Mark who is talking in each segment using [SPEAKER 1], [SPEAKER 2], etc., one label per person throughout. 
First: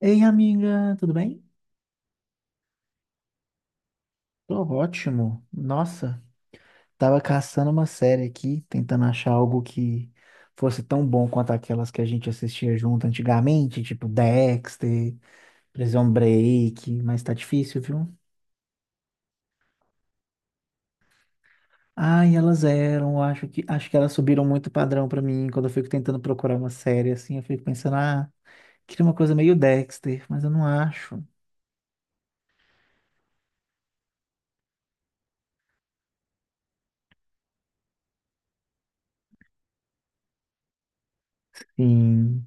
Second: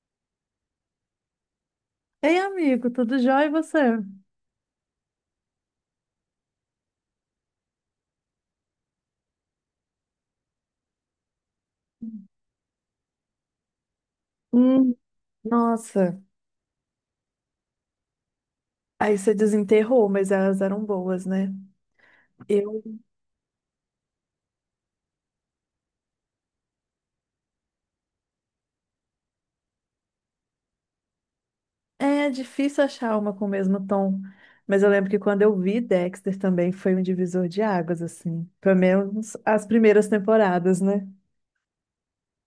[SPEAKER 1] Ei, amiga, tudo bem?
[SPEAKER 2] Ei, amigo, tudo jóia e você?
[SPEAKER 1] Tô ótimo. Nossa, tava caçando uma série aqui, tentando achar algo que fosse tão bom quanto aquelas que a gente assistia junto antigamente, tipo
[SPEAKER 2] Hum,
[SPEAKER 1] Dexter, Prison
[SPEAKER 2] nossa,
[SPEAKER 1] Break, mas tá difícil, viu?
[SPEAKER 2] aí você desenterrou, mas elas eram boas, né?
[SPEAKER 1] Ai, elas
[SPEAKER 2] Eu.
[SPEAKER 1] eram, eu acho que elas subiram muito o padrão pra mim. Quando eu fico tentando procurar uma série assim, eu fico pensando, queria uma coisa meio Dexter, mas eu não acho.
[SPEAKER 2] É difícil achar uma com o mesmo tom, mas eu lembro que quando eu vi Dexter também foi um divisor de águas, assim. Pelo menos as primeiras temporadas, né?
[SPEAKER 1] Sim.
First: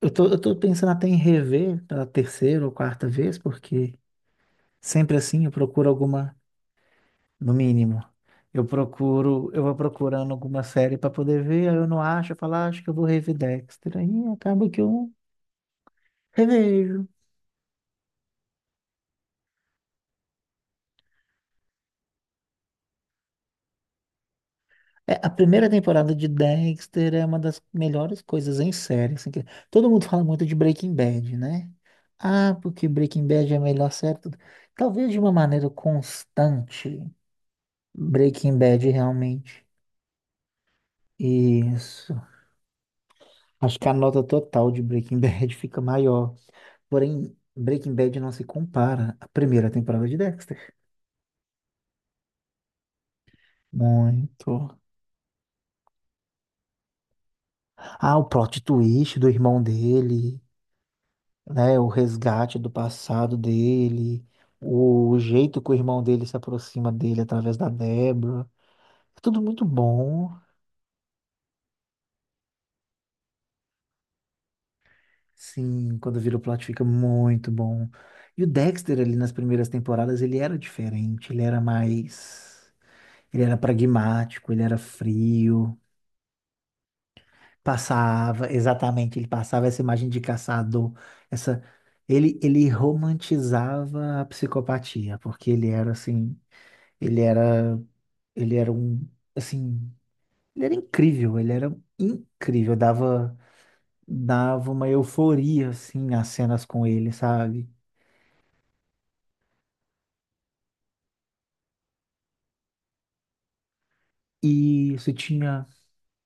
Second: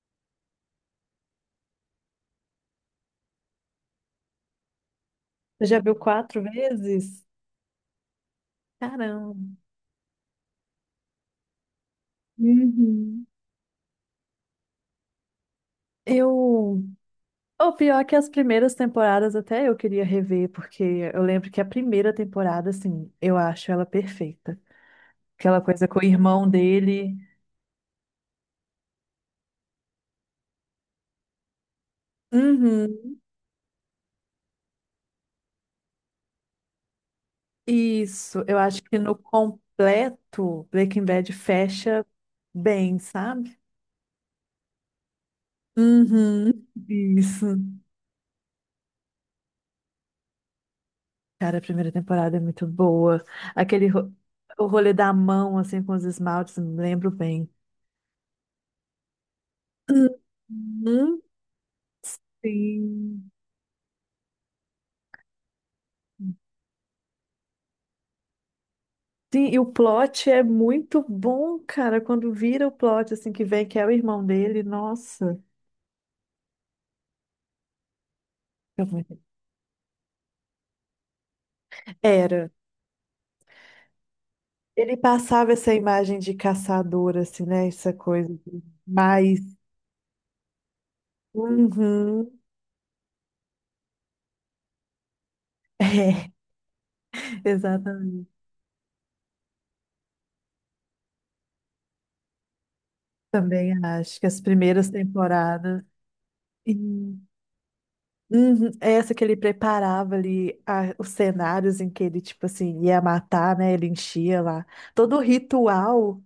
[SPEAKER 1] Eu tô pensando até em rever pela terceira ou quarta vez, porque sempre assim, eu
[SPEAKER 2] Você já
[SPEAKER 1] procuro
[SPEAKER 2] viu
[SPEAKER 1] alguma,
[SPEAKER 2] quatro vezes?
[SPEAKER 1] no mínimo. Eu procuro,
[SPEAKER 2] Caramba.
[SPEAKER 1] eu vou procurando alguma série para poder ver, aí eu não acho, eu falo, "Ah, acho que eu vou
[SPEAKER 2] Uhum.
[SPEAKER 1] rever Dexter." Aí acaba que eu
[SPEAKER 2] Eu.
[SPEAKER 1] revejo.
[SPEAKER 2] O pior é que as primeiras temporadas até eu queria rever, porque eu lembro que a primeira temporada, assim, eu acho ela perfeita.
[SPEAKER 1] É, a
[SPEAKER 2] Aquela
[SPEAKER 1] primeira
[SPEAKER 2] coisa com o
[SPEAKER 1] temporada de
[SPEAKER 2] irmão
[SPEAKER 1] Dexter
[SPEAKER 2] dele.
[SPEAKER 1] é uma das melhores coisas em série, assim, que todo mundo fala muito de Breaking Bad, né? Ah, porque
[SPEAKER 2] Uhum.
[SPEAKER 1] Breaking Bad é a melhor série, tudo. Talvez de uma maneira constante,
[SPEAKER 2] Isso,
[SPEAKER 1] Breaking
[SPEAKER 2] eu acho
[SPEAKER 1] Bad
[SPEAKER 2] que no
[SPEAKER 1] realmente.
[SPEAKER 2] completo, Breaking Bad fecha
[SPEAKER 1] Isso.
[SPEAKER 2] bem, sabe?
[SPEAKER 1] Acho que a nota total de Breaking Bad fica maior.
[SPEAKER 2] Uhum.
[SPEAKER 1] Porém,
[SPEAKER 2] Isso.
[SPEAKER 1] Breaking Bad não se compara à primeira temporada de Dexter.
[SPEAKER 2] Cara, a primeira temporada é muito boa. Aquele ro- o
[SPEAKER 1] Muito.
[SPEAKER 2] rolê da mão, assim, com os esmaltes, me lembro bem.
[SPEAKER 1] Ah, o plot twist do irmão dele,
[SPEAKER 2] Uhum.
[SPEAKER 1] né? O resgate do
[SPEAKER 2] Sim.
[SPEAKER 1] passado dele, o jeito que o irmão dele se aproxima dele através da Deborah. É tudo
[SPEAKER 2] Sim, e
[SPEAKER 1] muito
[SPEAKER 2] o plot
[SPEAKER 1] bom.
[SPEAKER 2] é muito bom, cara. Quando vira o plot, assim, que vem, que é o irmão dele, nossa.
[SPEAKER 1] Sim, quando vira o plot fica muito bom. E o
[SPEAKER 2] Fica
[SPEAKER 1] Dexter ali
[SPEAKER 2] muito.
[SPEAKER 1] nas primeiras temporadas, ele era diferente, ele era
[SPEAKER 2] Era.
[SPEAKER 1] mais. Ele era pragmático, ele era
[SPEAKER 2] Ele passava essa
[SPEAKER 1] frio.
[SPEAKER 2] imagem de caçador, assim, né? Essa coisa
[SPEAKER 1] Passava,
[SPEAKER 2] de
[SPEAKER 1] exatamente, ele
[SPEAKER 2] mais.
[SPEAKER 1] passava essa imagem de caçador, essa
[SPEAKER 2] Uhum.
[SPEAKER 1] ele romantizava a psicopatia, porque ele era assim, ele
[SPEAKER 2] É,
[SPEAKER 1] era
[SPEAKER 2] exatamente.
[SPEAKER 1] ele era um assim, ele era incrível, dava
[SPEAKER 2] Também acho que as
[SPEAKER 1] dava uma
[SPEAKER 2] primeiras
[SPEAKER 1] euforia
[SPEAKER 2] temporadas.
[SPEAKER 1] assim nas cenas com ele,
[SPEAKER 2] E.
[SPEAKER 1] sabe?
[SPEAKER 2] Uhum. Essa que ele preparava ali os cenários em que ele, tipo assim, ia matar, né? Ele enchia lá.
[SPEAKER 1] E isso
[SPEAKER 2] Todo o
[SPEAKER 1] tinha.
[SPEAKER 2] ritual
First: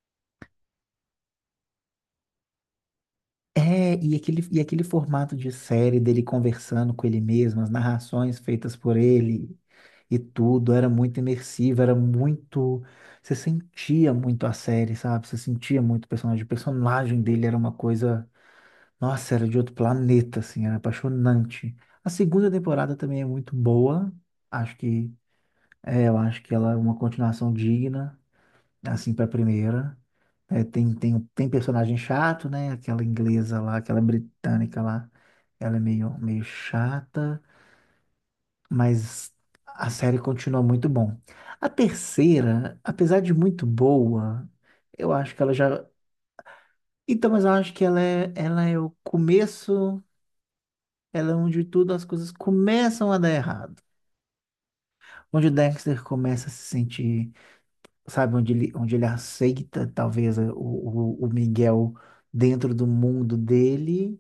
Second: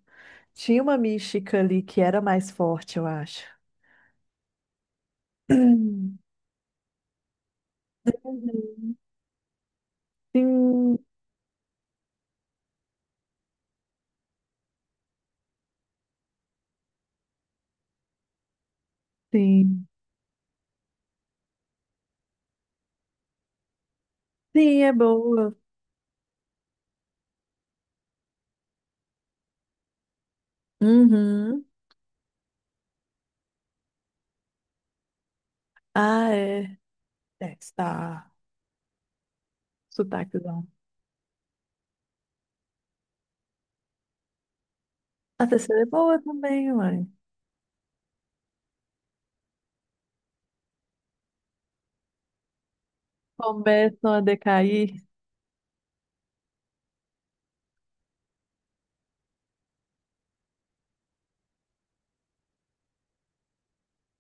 [SPEAKER 2] tinha uma mística ali que era mais forte, eu acho.
[SPEAKER 1] É, e aquele formato de série
[SPEAKER 2] Uhum.
[SPEAKER 1] dele conversando com ele mesmo, as narrações feitas por ele e tudo, era
[SPEAKER 2] Sim,
[SPEAKER 1] muito imersivo, era muito. Você sentia muito a série, sabe? Você sentia muito o personagem. O personagem dele era uma coisa. Nossa, era de outro
[SPEAKER 2] sim.
[SPEAKER 1] planeta, assim, era apaixonante. A segunda temporada também é muito boa. Acho
[SPEAKER 2] Sim, é
[SPEAKER 1] que.
[SPEAKER 2] boa.
[SPEAKER 1] É, eu acho que ela é uma continuação digna, assim, pra primeira. É, tem
[SPEAKER 2] Uhum.
[SPEAKER 1] personagem chato, né? Aquela inglesa lá, aquela britânica lá, ela é meio,
[SPEAKER 2] Ah,
[SPEAKER 1] meio
[SPEAKER 2] é.
[SPEAKER 1] chata,
[SPEAKER 2] É. Está
[SPEAKER 1] mas a série continua
[SPEAKER 2] sotaquezão.
[SPEAKER 1] muito bom. A terceira, apesar de muito boa, eu acho que
[SPEAKER 2] A
[SPEAKER 1] ela
[SPEAKER 2] terceira
[SPEAKER 1] já.
[SPEAKER 2] é boa também, mãe.
[SPEAKER 1] Então, mas eu acho que ela é o começo, ela é onde tudo as coisas começam a dar errado.
[SPEAKER 2] Começam a decair.
[SPEAKER 1] Onde o Dexter começa a se sentir, sabe, onde ele aceita, talvez, o Miguel dentro do mundo dele.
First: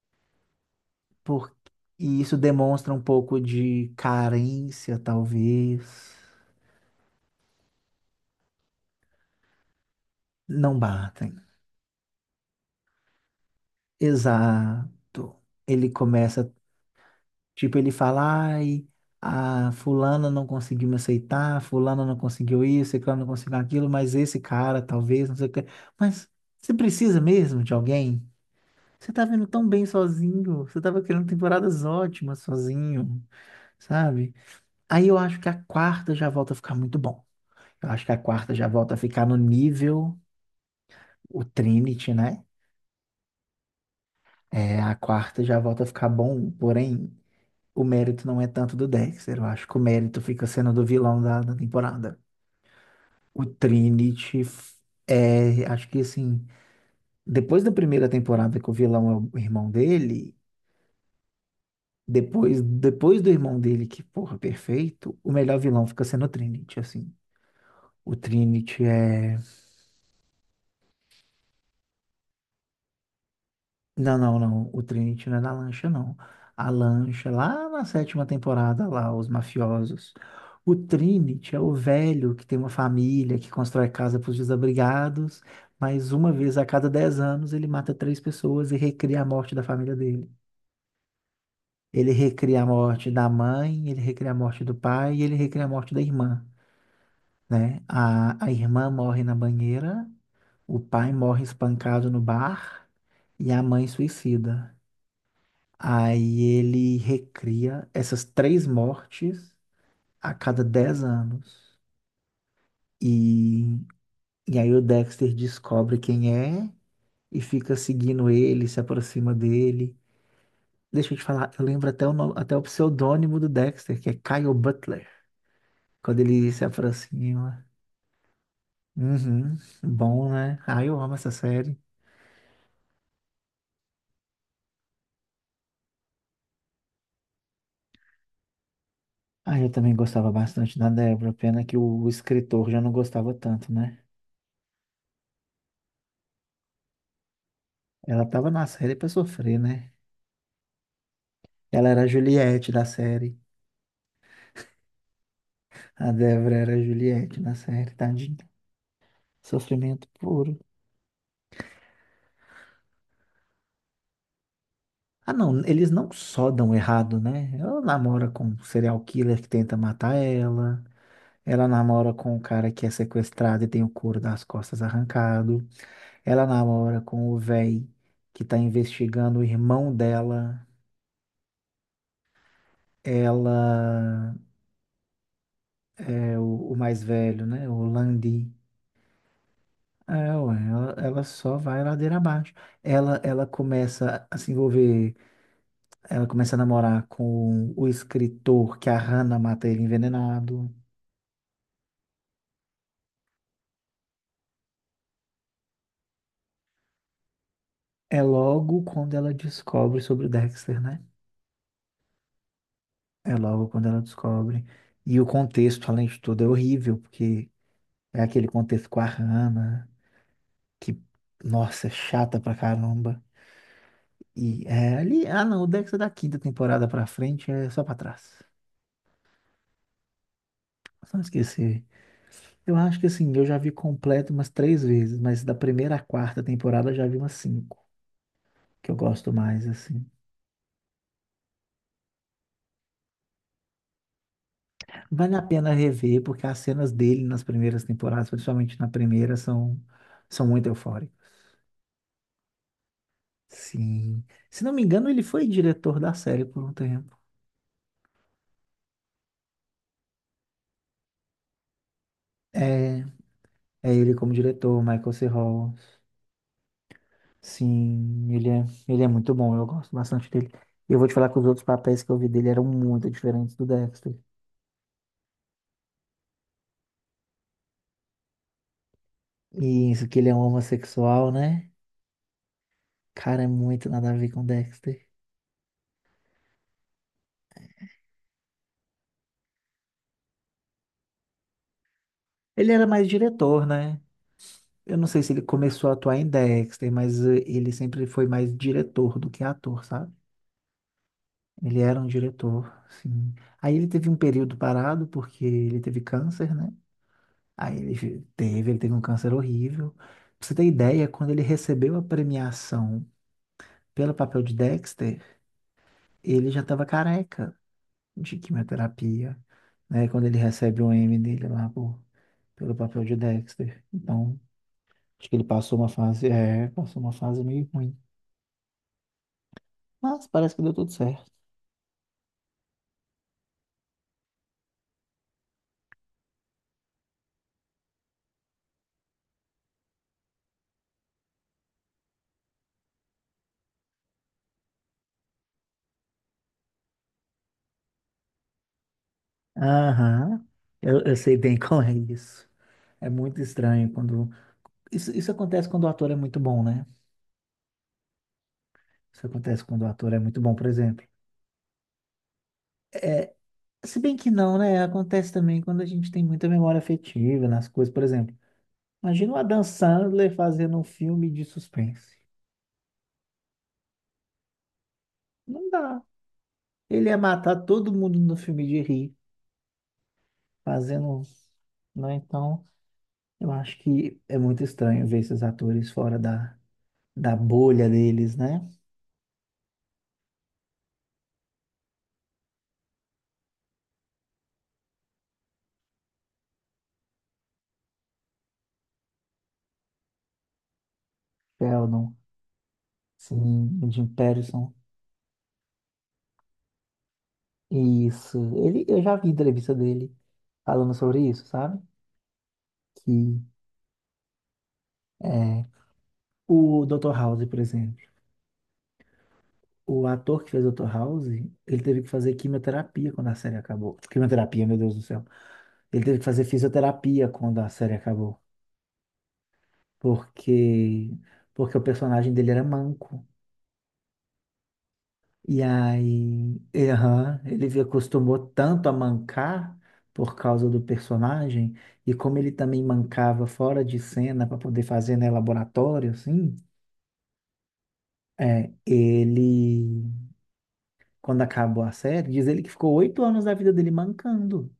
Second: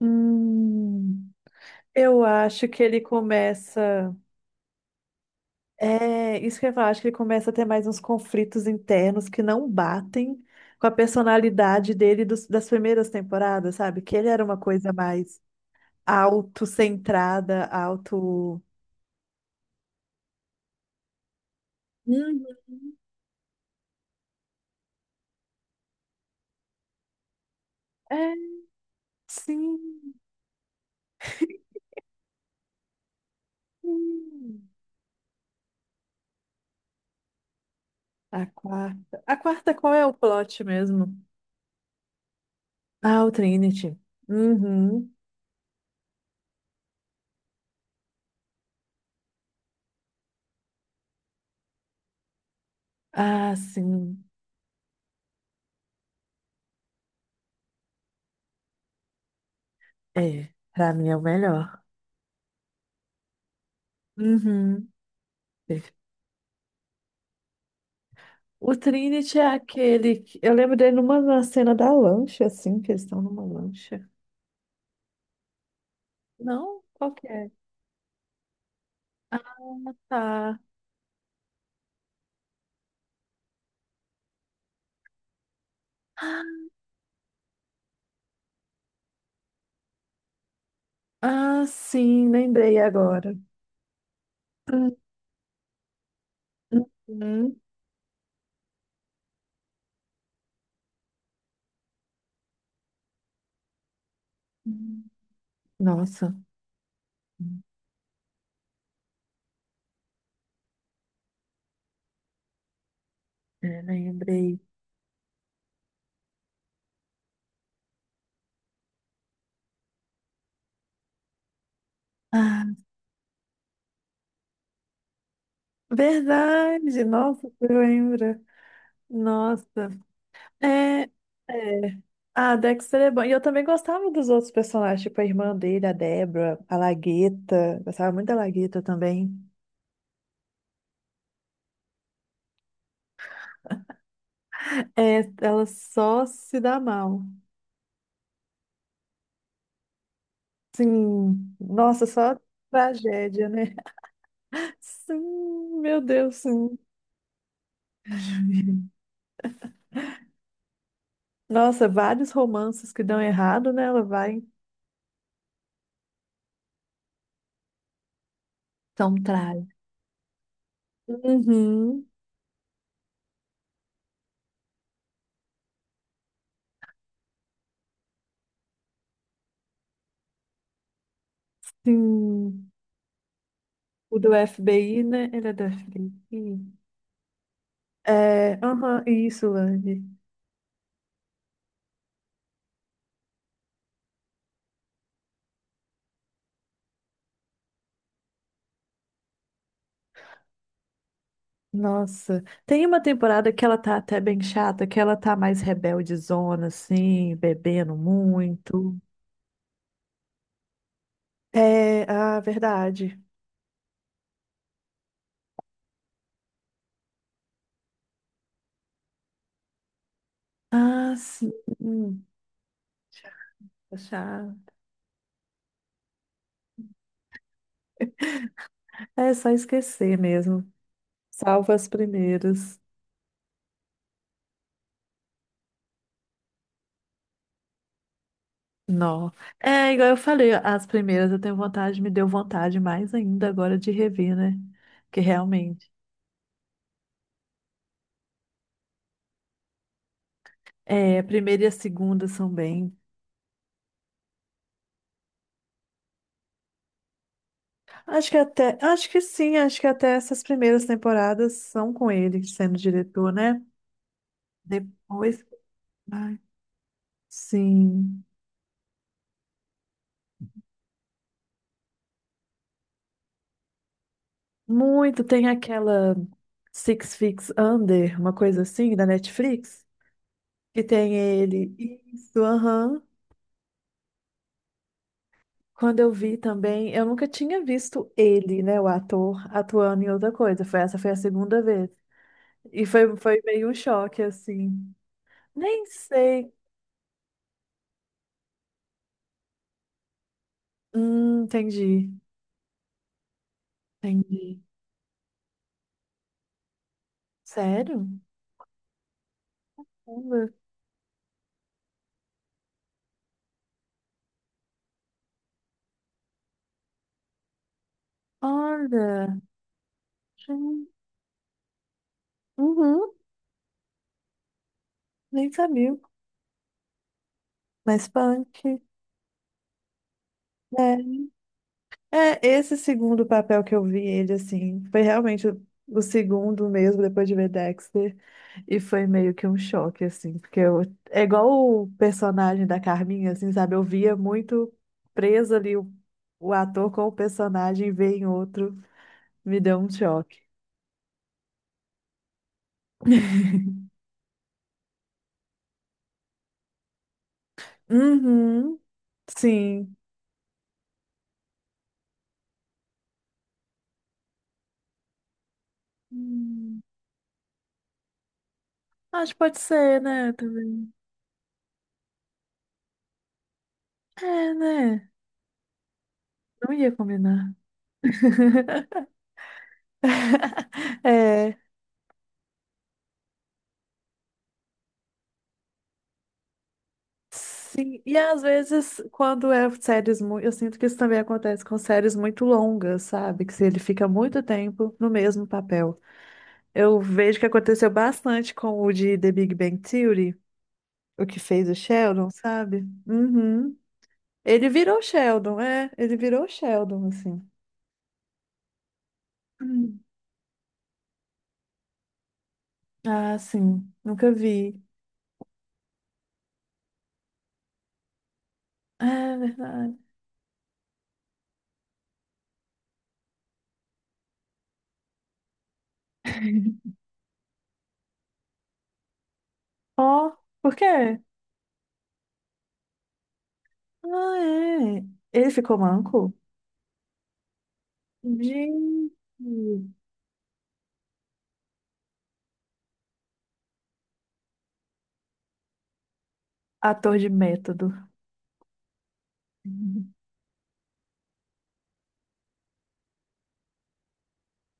[SPEAKER 2] Hum,
[SPEAKER 1] Por... E
[SPEAKER 2] eu
[SPEAKER 1] isso
[SPEAKER 2] acho que
[SPEAKER 1] demonstra um
[SPEAKER 2] ele
[SPEAKER 1] pouco de
[SPEAKER 2] começa.
[SPEAKER 1] carência, talvez.
[SPEAKER 2] É, isso que eu ia falar, acho que ele começa a ter mais uns conflitos internos que não batem
[SPEAKER 1] Não
[SPEAKER 2] com a
[SPEAKER 1] batem.
[SPEAKER 2] personalidade dele das primeiras temporadas, sabe? Que ele era uma
[SPEAKER 1] Exato.
[SPEAKER 2] coisa mais
[SPEAKER 1] Ele começa,
[SPEAKER 2] autocentrada,
[SPEAKER 1] tipo, ele fala,
[SPEAKER 2] auto.
[SPEAKER 1] ai, a fulana não conseguiu me aceitar, fulana não
[SPEAKER 2] Uhum.
[SPEAKER 1] conseguiu isso, ciclano não conseguiu aquilo, mas esse cara, talvez, não sei o quê. Mas você precisa mesmo de alguém?
[SPEAKER 2] É,
[SPEAKER 1] Você tá vendo tão bem
[SPEAKER 2] sim.
[SPEAKER 1] sozinho, você tava querendo temporadas ótimas sozinho, sabe?
[SPEAKER 2] Hum.
[SPEAKER 1] Aí eu acho que a quarta já volta a ficar muito bom. Eu acho que a
[SPEAKER 2] A
[SPEAKER 1] quarta já volta a
[SPEAKER 2] quarta.
[SPEAKER 1] ficar no
[SPEAKER 2] A quarta, qual é o
[SPEAKER 1] nível
[SPEAKER 2] plot mesmo?
[SPEAKER 1] o Trinity, né?
[SPEAKER 2] Ah, o Trinity.
[SPEAKER 1] É, a
[SPEAKER 2] Uhum.
[SPEAKER 1] quarta já volta a ficar bom, porém o mérito não é tanto do Dexter. Eu acho que o mérito fica sendo do vilão da temporada. O
[SPEAKER 2] Ah, sim.
[SPEAKER 1] Trinity f- é, acho que assim, depois da primeira temporada que o vilão é o irmão dele,
[SPEAKER 2] É, pra mim é o melhor.
[SPEAKER 1] depois do irmão dele, que porra,
[SPEAKER 2] Uhum.
[SPEAKER 1] perfeito, o melhor vilão
[SPEAKER 2] Perfe.
[SPEAKER 1] fica sendo o Trinity, assim. O
[SPEAKER 2] O
[SPEAKER 1] Trinity é.
[SPEAKER 2] Trinity é aquele que... Eu lembro dele numa na cena da lancha, assim, que eles estão numa lancha.
[SPEAKER 1] Não, não, não. O Trinity não é da lancha, não. A
[SPEAKER 2] Não? Qual que
[SPEAKER 1] lancha,
[SPEAKER 2] é?
[SPEAKER 1] lá na sétima temporada, lá, os
[SPEAKER 2] Ah,
[SPEAKER 1] mafiosos.
[SPEAKER 2] tá.
[SPEAKER 1] O Trinity é o velho que tem uma família, que constrói casa para os desabrigados, mas uma vez a cada 10 anos ele mata três pessoas e recria a morte da família dele.
[SPEAKER 2] Ah,
[SPEAKER 1] Ele
[SPEAKER 2] sim,
[SPEAKER 1] recria a
[SPEAKER 2] lembrei
[SPEAKER 1] morte da
[SPEAKER 2] agora.
[SPEAKER 1] mãe, ele recria a morte do pai e ele recria a morte da irmã,
[SPEAKER 2] Uhum.
[SPEAKER 1] né? A irmã morre na banheira, o pai morre espancado no bar e a mãe suicida.
[SPEAKER 2] Nossa,
[SPEAKER 1] Aí ele recria essas três mortes a cada 10 anos. E,
[SPEAKER 2] é,
[SPEAKER 1] e
[SPEAKER 2] lembrei.
[SPEAKER 1] aí o Dexter descobre quem é e fica seguindo ele, se aproxima dele. Deixa eu te falar, eu lembro até o, no- até o
[SPEAKER 2] Ah,
[SPEAKER 1] pseudônimo do Dexter, que é Kyle Butler, quando ele se
[SPEAKER 2] verdade, nossa,
[SPEAKER 1] aproxima.
[SPEAKER 2] você lembra.
[SPEAKER 1] Uhum,
[SPEAKER 2] Nossa,
[SPEAKER 1] bom, né? Ah, eu
[SPEAKER 2] é,
[SPEAKER 1] amo essa série.
[SPEAKER 2] é. Ah, Dexter é bom. E eu também gostava dos outros personagens, tipo a irmã dele, a Débora, a Lagueta. Gostava muito da Lagueta também.
[SPEAKER 1] Ah, eu também gostava bastante da Deborah, pena que o escritor já não gostava tanto, né?
[SPEAKER 2] É, ela só se dá mal.
[SPEAKER 1] Ela tava na série pra sofrer, né?
[SPEAKER 2] Sim.
[SPEAKER 1] Ela era a
[SPEAKER 2] Nossa, só
[SPEAKER 1] Juliette da série.
[SPEAKER 2] tragédia, né? Sim, meu
[SPEAKER 1] A
[SPEAKER 2] Deus,
[SPEAKER 1] Débora era
[SPEAKER 2] sim.
[SPEAKER 1] a Juliette na série, tadinha. Sofrimento puro.
[SPEAKER 2] Nossa, vários romances que dão errado, né? Ela vai.
[SPEAKER 1] Ah, não, eles não só dão errado, né? Ela namora com um serial
[SPEAKER 2] Tão
[SPEAKER 1] killer que
[SPEAKER 2] trágico.
[SPEAKER 1] tenta matar ela. Ela
[SPEAKER 2] Uhum,
[SPEAKER 1] namora com um cara que é sequestrado e tem o couro das costas arrancado. Ela namora com o véi que tá investigando o irmão dela.
[SPEAKER 2] sim.
[SPEAKER 1] Ela
[SPEAKER 2] O do FBI, né? Ele é do
[SPEAKER 1] é o
[SPEAKER 2] FBI.
[SPEAKER 1] mais velho, né? O Landy.
[SPEAKER 2] É, aham, isso, Lani.
[SPEAKER 1] É, ué, ela só vai ladeira abaixo. Ela começa a se envolver, ela começa a namorar com o escritor que a Hannah mata ele envenenado.
[SPEAKER 2] Nossa, tem uma temporada que ela tá até bem chata, que ela tá mais rebeldezona, assim, bebendo
[SPEAKER 1] É logo
[SPEAKER 2] muito.
[SPEAKER 1] quando ela descobre sobre o Dexter, né?
[SPEAKER 2] É, ah, verdade.
[SPEAKER 1] É logo quando ela descobre. E o contexto, além de tudo, é horrível, porque é aquele contexto com a Hannah, que,
[SPEAKER 2] Ah, sim.
[SPEAKER 1] nossa, é chata pra caramba.
[SPEAKER 2] Chata,
[SPEAKER 1] E
[SPEAKER 2] chata.
[SPEAKER 1] é ali, ah não, o Dexter da quinta temporada pra frente é só pra trás.
[SPEAKER 2] É só esquecer mesmo.
[SPEAKER 1] Só não
[SPEAKER 2] Salva
[SPEAKER 1] esquecer.
[SPEAKER 2] as
[SPEAKER 1] Eu
[SPEAKER 2] primeiras.
[SPEAKER 1] acho que assim, eu já vi completo umas três vezes, mas da primeira à quarta temporada eu já vi umas cinco, que eu gosto
[SPEAKER 2] Não.
[SPEAKER 1] mais,
[SPEAKER 2] É,
[SPEAKER 1] assim.
[SPEAKER 2] igual eu falei, as primeiras eu tenho vontade, me deu vontade mais ainda agora de rever, né? Que
[SPEAKER 1] Vale a pena
[SPEAKER 2] realmente.
[SPEAKER 1] rever, porque as cenas dele nas primeiras temporadas, principalmente na primeira, são, são muito
[SPEAKER 2] É, a
[SPEAKER 1] eufóricas.
[SPEAKER 2] primeira e a segunda são bem.
[SPEAKER 1] Sim. Se não me engano, ele foi diretor da série por um tempo.
[SPEAKER 2] Acho que até, acho que sim, acho que até essas primeiras temporadas são com ele sendo
[SPEAKER 1] É,
[SPEAKER 2] diretor, né?
[SPEAKER 1] é ele como diretor, Michael C.
[SPEAKER 2] Depois,
[SPEAKER 1] Hall.
[SPEAKER 2] ai, sim.
[SPEAKER 1] Sim, ele é muito bom, eu gosto bastante dele. Eu vou te falar que os outros papéis que eu vi dele eram muito diferentes do Dexter.
[SPEAKER 2] Muito, tem aquela Six Feet Under, uma coisa assim, da Netflix,
[SPEAKER 1] E isso que ele é um
[SPEAKER 2] que tem
[SPEAKER 1] homossexual, né?
[SPEAKER 2] ele. Isso, aham.
[SPEAKER 1] Cara, é muito nada a ver com Dexter.
[SPEAKER 2] Quando eu vi também, eu nunca tinha visto ele, né, o ator, atuando em outra coisa. Foi, essa foi a segunda vez.
[SPEAKER 1] Ele
[SPEAKER 2] E
[SPEAKER 1] era mais
[SPEAKER 2] foi, foi
[SPEAKER 1] diretor,
[SPEAKER 2] meio um
[SPEAKER 1] né?
[SPEAKER 2] choque, assim.
[SPEAKER 1] Eu não sei se ele
[SPEAKER 2] Nem
[SPEAKER 1] começou a atuar em
[SPEAKER 2] sei.
[SPEAKER 1] Dexter, mas ele sempre foi mais diretor do que ator, sabe? Ele era um
[SPEAKER 2] Entendi,
[SPEAKER 1] diretor, sim. Aí ele teve um período
[SPEAKER 2] entendi.
[SPEAKER 1] parado porque ele teve câncer, né? Aí ele
[SPEAKER 2] Sério?
[SPEAKER 1] fi- teve, ele teve um câncer horrível. Pra
[SPEAKER 2] Uber.
[SPEAKER 1] você ter ideia, quando ele recebeu a premiação pelo papel de Dexter, ele já estava careca de quimioterapia,
[SPEAKER 2] Olha,
[SPEAKER 1] né? Quando ele recebe
[SPEAKER 2] sim.
[SPEAKER 1] o M dele lá, pô, pelo papel
[SPEAKER 2] Uhum,
[SPEAKER 1] de Dexter. Então, acho que ele
[SPEAKER 2] nem
[SPEAKER 1] passou uma
[SPEAKER 2] sabia.
[SPEAKER 1] fase, passou uma fase meio ruim.
[SPEAKER 2] Mas punk,
[SPEAKER 1] Mas parece que deu tudo
[SPEAKER 2] né?
[SPEAKER 1] certo.
[SPEAKER 2] É, esse segundo papel que eu vi ele, assim, foi realmente o segundo mesmo, depois de ver Dexter, e foi meio que um choque, assim, porque eu, é igual o personagem da Carminha, assim, sabe? Eu via muito preso ali o ator com o personagem, e ver em outro, me deu um choque.
[SPEAKER 1] Aham, eu sei bem qual é isso. É muito estranho quando. Isso acontece quando o ator é muito bom, né?
[SPEAKER 2] Uhum,
[SPEAKER 1] Isso acontece quando o
[SPEAKER 2] sim.
[SPEAKER 1] ator é muito bom, por exemplo. É, se bem que não, né? Acontece também quando a gente tem muita memória
[SPEAKER 2] Hum,
[SPEAKER 1] afetiva nas coisas, por exemplo. Imagina
[SPEAKER 2] acho
[SPEAKER 1] o
[SPEAKER 2] que pode
[SPEAKER 1] Adam
[SPEAKER 2] ser, né,
[SPEAKER 1] Sandler fazendo um
[SPEAKER 2] também.
[SPEAKER 1] filme de suspense.
[SPEAKER 2] É, né?
[SPEAKER 1] Não dá.
[SPEAKER 2] Não ia
[SPEAKER 1] Ele ia
[SPEAKER 2] combinar.
[SPEAKER 1] matar todo mundo no filme de rir, fazendo.
[SPEAKER 2] É,
[SPEAKER 1] Né? Então. Eu acho que é muito estranho ver esses atores fora da bolha
[SPEAKER 2] sim. E
[SPEAKER 1] deles,
[SPEAKER 2] às
[SPEAKER 1] né?
[SPEAKER 2] vezes, quando é séries muito. Eu sinto que isso também acontece com séries muito longas, sabe? Que se ele fica muito tempo no mesmo papel. Eu vejo que aconteceu bastante com o de The Big Bang Theory, o que fez o
[SPEAKER 1] Sheldon,
[SPEAKER 2] Sheldon, sabe? Uhum.
[SPEAKER 1] sim, o Jim
[SPEAKER 2] Ele
[SPEAKER 1] Patterson,
[SPEAKER 2] virou Sheldon, é. Ele virou Sheldon, assim.
[SPEAKER 1] isso. Ele, eu já vi entrevista
[SPEAKER 2] Hum.
[SPEAKER 1] dele falando sobre isso, sabe? Que
[SPEAKER 2] Ah, sim. Nunca vi.
[SPEAKER 1] é, o Dr. House, por exemplo,
[SPEAKER 2] É verdade.
[SPEAKER 1] o ator que fez o Dr. House, ele teve que fazer quimioterapia quando a série acabou. Quimioterapia, meu Deus do céu. Ele teve que fazer fisioterapia quando a série acabou,
[SPEAKER 2] Ó, por
[SPEAKER 1] porque
[SPEAKER 2] quê?
[SPEAKER 1] porque o personagem dele era manco.
[SPEAKER 2] Ah, é. Ele
[SPEAKER 1] E
[SPEAKER 2] ficou manco?
[SPEAKER 1] aí, aham, acostumou tanto a
[SPEAKER 2] Gente,
[SPEAKER 1] mancar por causa do personagem, e como ele também mancava fora de cena para poder fazer, né, laboratório, assim,
[SPEAKER 2] ator de método.
[SPEAKER 1] é, ele, quando acabou a série, diz ele que ficou oito anos da vida dele mancando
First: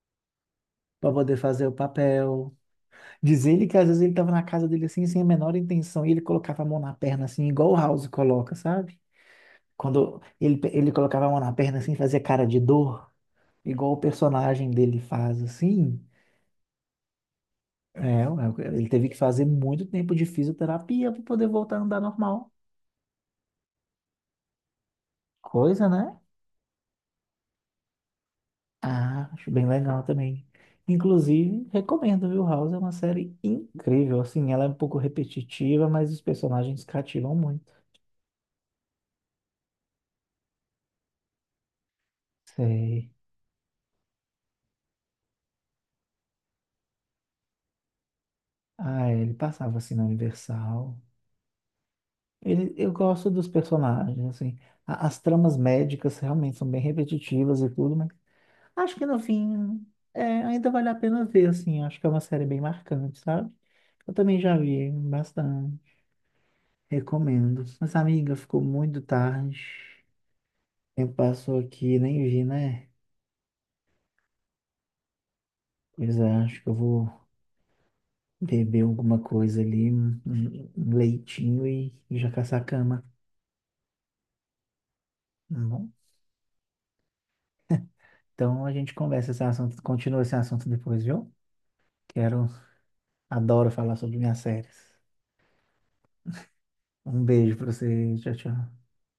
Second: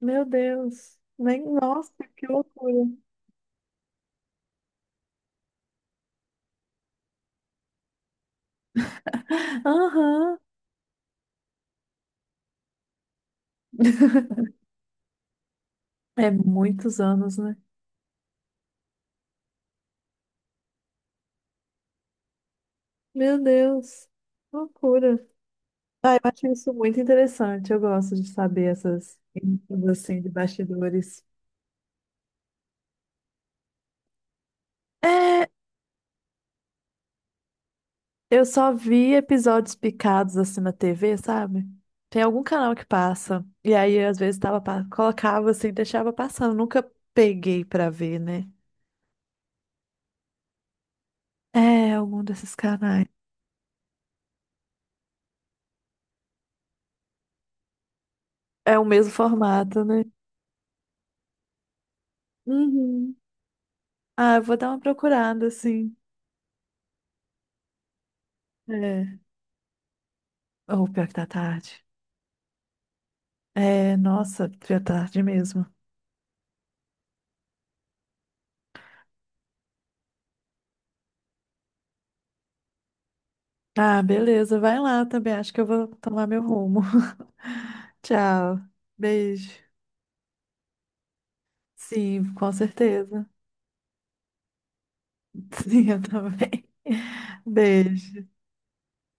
[SPEAKER 2] Meu Deus.
[SPEAKER 1] para poder
[SPEAKER 2] Nem,
[SPEAKER 1] fazer o
[SPEAKER 2] nossa, que
[SPEAKER 1] papel.
[SPEAKER 2] loucura.
[SPEAKER 1] Diz ele que às vezes ele estava na casa dele assim, sem a menor intenção, e ele colocava a mão na perna assim, igual o House coloca, sabe? Quando
[SPEAKER 2] Aham.
[SPEAKER 1] ele colocava a mão na perna assim, fazia cara de dor, igual o personagem dele faz assim,
[SPEAKER 2] É muitos anos, né?
[SPEAKER 1] é, ué, ele teve que fazer muito tempo de fisioterapia para poder voltar a andar normal.
[SPEAKER 2] Meu Deus. Loucura.
[SPEAKER 1] Coisa,
[SPEAKER 2] Ah,
[SPEAKER 1] né?
[SPEAKER 2] eu acho isso muito interessante. Eu gosto de saber essas
[SPEAKER 1] Ah, acho bem
[SPEAKER 2] coisas,
[SPEAKER 1] legal
[SPEAKER 2] assim de
[SPEAKER 1] também.
[SPEAKER 2] bastidores.
[SPEAKER 1] Inclusive, recomendo, viu? House é uma série incrível, assim, ela é um pouco
[SPEAKER 2] É.
[SPEAKER 1] repetitiva, mas os personagens cativam muito.
[SPEAKER 2] Eu só vi episódios picados assim na TV, sabe? Tem algum canal que
[SPEAKER 1] Sei.
[SPEAKER 2] passa. E aí, às vezes, tava, colocava assim, deixava passando. Nunca peguei pra ver, né?
[SPEAKER 1] Ah, é, ele passava assim na Universal.
[SPEAKER 2] É, algum desses
[SPEAKER 1] Ele, eu
[SPEAKER 2] canais.
[SPEAKER 1] gosto dos personagens, assim. A- As tramas médicas realmente são bem repetitivas e tudo, mas
[SPEAKER 2] É o
[SPEAKER 1] acho que
[SPEAKER 2] mesmo
[SPEAKER 1] no fim,
[SPEAKER 2] formato, né?
[SPEAKER 1] é, ainda vale a pena ver, assim. Acho que é uma série bem
[SPEAKER 2] Uhum.
[SPEAKER 1] marcante, sabe? Eu
[SPEAKER 2] Ah,
[SPEAKER 1] também
[SPEAKER 2] eu vou
[SPEAKER 1] já
[SPEAKER 2] dar uma
[SPEAKER 1] vi
[SPEAKER 2] procurada,
[SPEAKER 1] bastante.
[SPEAKER 2] assim.
[SPEAKER 1] Recomendo. Mas, amiga, ficou muito
[SPEAKER 2] É.
[SPEAKER 1] tarde.
[SPEAKER 2] Ou
[SPEAKER 1] O
[SPEAKER 2] pior
[SPEAKER 1] tempo
[SPEAKER 2] que tá
[SPEAKER 1] passou
[SPEAKER 2] tarde.
[SPEAKER 1] aqui, nem vi, né?
[SPEAKER 2] É, nossa, pior tarde mesmo.
[SPEAKER 1] Pois é, acho que eu vou beber alguma coisa ali, um leitinho e já caçar a cama.
[SPEAKER 2] Ah, beleza, vai lá também. Acho
[SPEAKER 1] Tá
[SPEAKER 2] que eu
[SPEAKER 1] bom?
[SPEAKER 2] vou tomar meu rumo. Tchau.
[SPEAKER 1] Então a gente
[SPEAKER 2] Beijo.
[SPEAKER 1] continua esse assunto depois, viu?
[SPEAKER 2] Sim,
[SPEAKER 1] Quero,
[SPEAKER 2] com certeza.
[SPEAKER 1] adoro falar sobre minhas séries.
[SPEAKER 2] Sim, eu também.
[SPEAKER 1] Um beijo pra você,
[SPEAKER 2] Beijo.
[SPEAKER 1] tchau, tchau.